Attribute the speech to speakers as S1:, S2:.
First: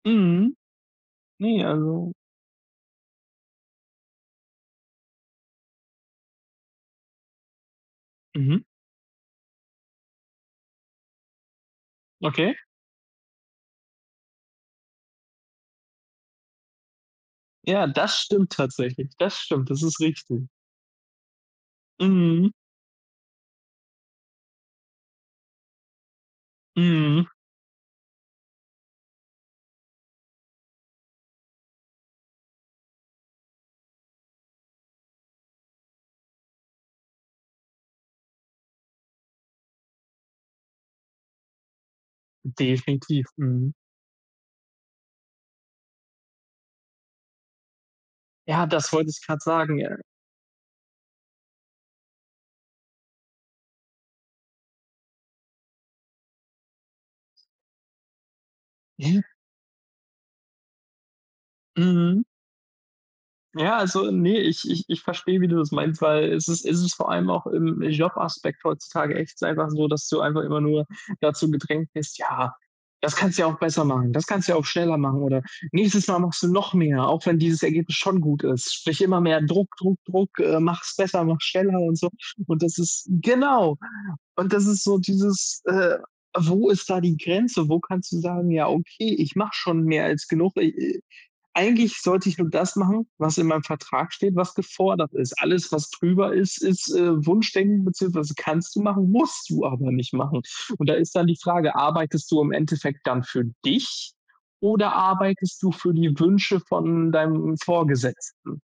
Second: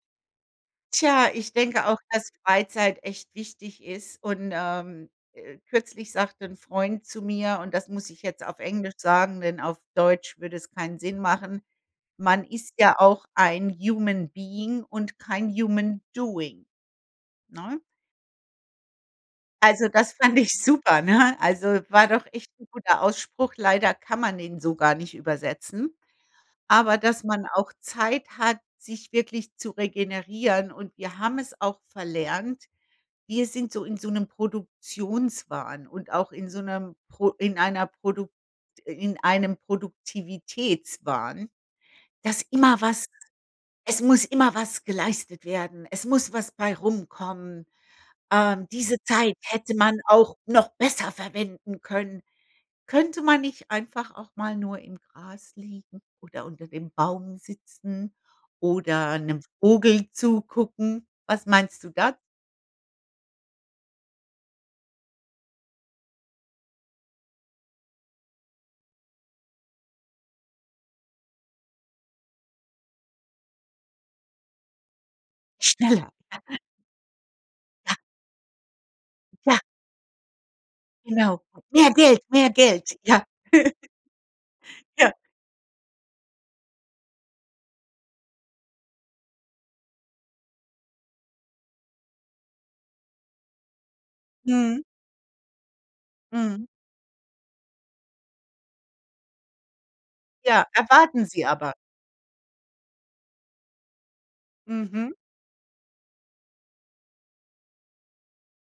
S1: Mhm.
S2: Tja, ich
S1: Ne,
S2: denke auch,
S1: also
S2: dass Freizeit echt wichtig ist und, ähm, äh kürzlich sagte 'n Freund zu mir und das muss ich jetzt auf
S1: Mhm.
S2: Englisch sagen, denn auf Deutsch würde es keinen Sinn machen: „Man
S1: Okay.
S2: ist ja auch ein human being und kein human doing“, ne?
S1: Ja, das stimmt tatsächlich. Das stimmt, das
S2: Also,
S1: ist
S2: das fand
S1: richtig.
S2: ich super, ne? Also, war wirklich
S1: Mhm.
S2: 'n guter Ausspruch. Leider kann man den so gar nicht übersetzen. Aber, dass
S1: Mhm.
S2: man auch Zeit hat, sich wirklich zu regenerieren und wir haben es auch verlernt wir sind so in so 'nem Produktionswahn und auch in so 'nem pro in einer Produkt in einem Produktivitätswahn, dass immer was
S1: Definitiv, mhm.
S2: es muss immer was geleistet werden, es muss was bei rumkommen,
S1: Ja,
S2: ähm,
S1: das
S2: diese
S1: wollte ich
S2: Zeit
S1: grad
S2: hätte
S1: sagen, ja.
S2: man auch noch besser verwenden können. Könnte man nicht einfach auch mal nur im Gras liegen oder unter dem Baum sitzen oder
S1: Ja.
S2: 'nem Vogel zugucken? Was meinst du da?
S1: Mhm. Ja, also ne, ich ich ich verstehe, wie du das meinst, weil es ist es ist vor allem auch, äh, im Jobaspekt heutzutage echt einfach so, dass du einfach immer nur dazu gedrängt bist: „Ja, das kannst du ja auch besser machen, das kannst du ja auch schneller machen“, oder „nächstes
S2: Schneller,
S1: Mal machst du noch mehr, auch wenn dieses
S2: Ja.
S1: Ergebnis schon gut ist.“ Sprich immer mehr
S2: Ja.
S1: Druck, Druck, Druck äh, mach's besser, mach
S2: Genau.
S1: schneller
S2: Mehr
S1: und so
S2: Geld, mehr
S1: und das
S2: Geld.
S1: ist
S2: Ja.
S1: genau, und das ist so
S2: Ja.
S1: dieses, äh wo ist da die Grenze? Wo kannst du sagen: „Ja, okay, ich mache schon mehr als genug. I äh, eigentlich sollte ich nur das machen, was in meinem Vertrag steht, was
S2: Mhm.
S1: gefordert ist.“ Alles, was drüber ist,
S2: Mhm.
S1: ist, äh, Wunschdenken beziehungsweise kannst du machen, musst du aber nicht machen
S2: Ja,
S1: und da ist
S2: erwarten
S1: dann die
S2: sie aber.
S1: Frage: Arbeitest du im Endeffekt dann für dich oder
S2: Mhm.
S1: arbeitest du für die Wünsche von deinem Vorgesetzten?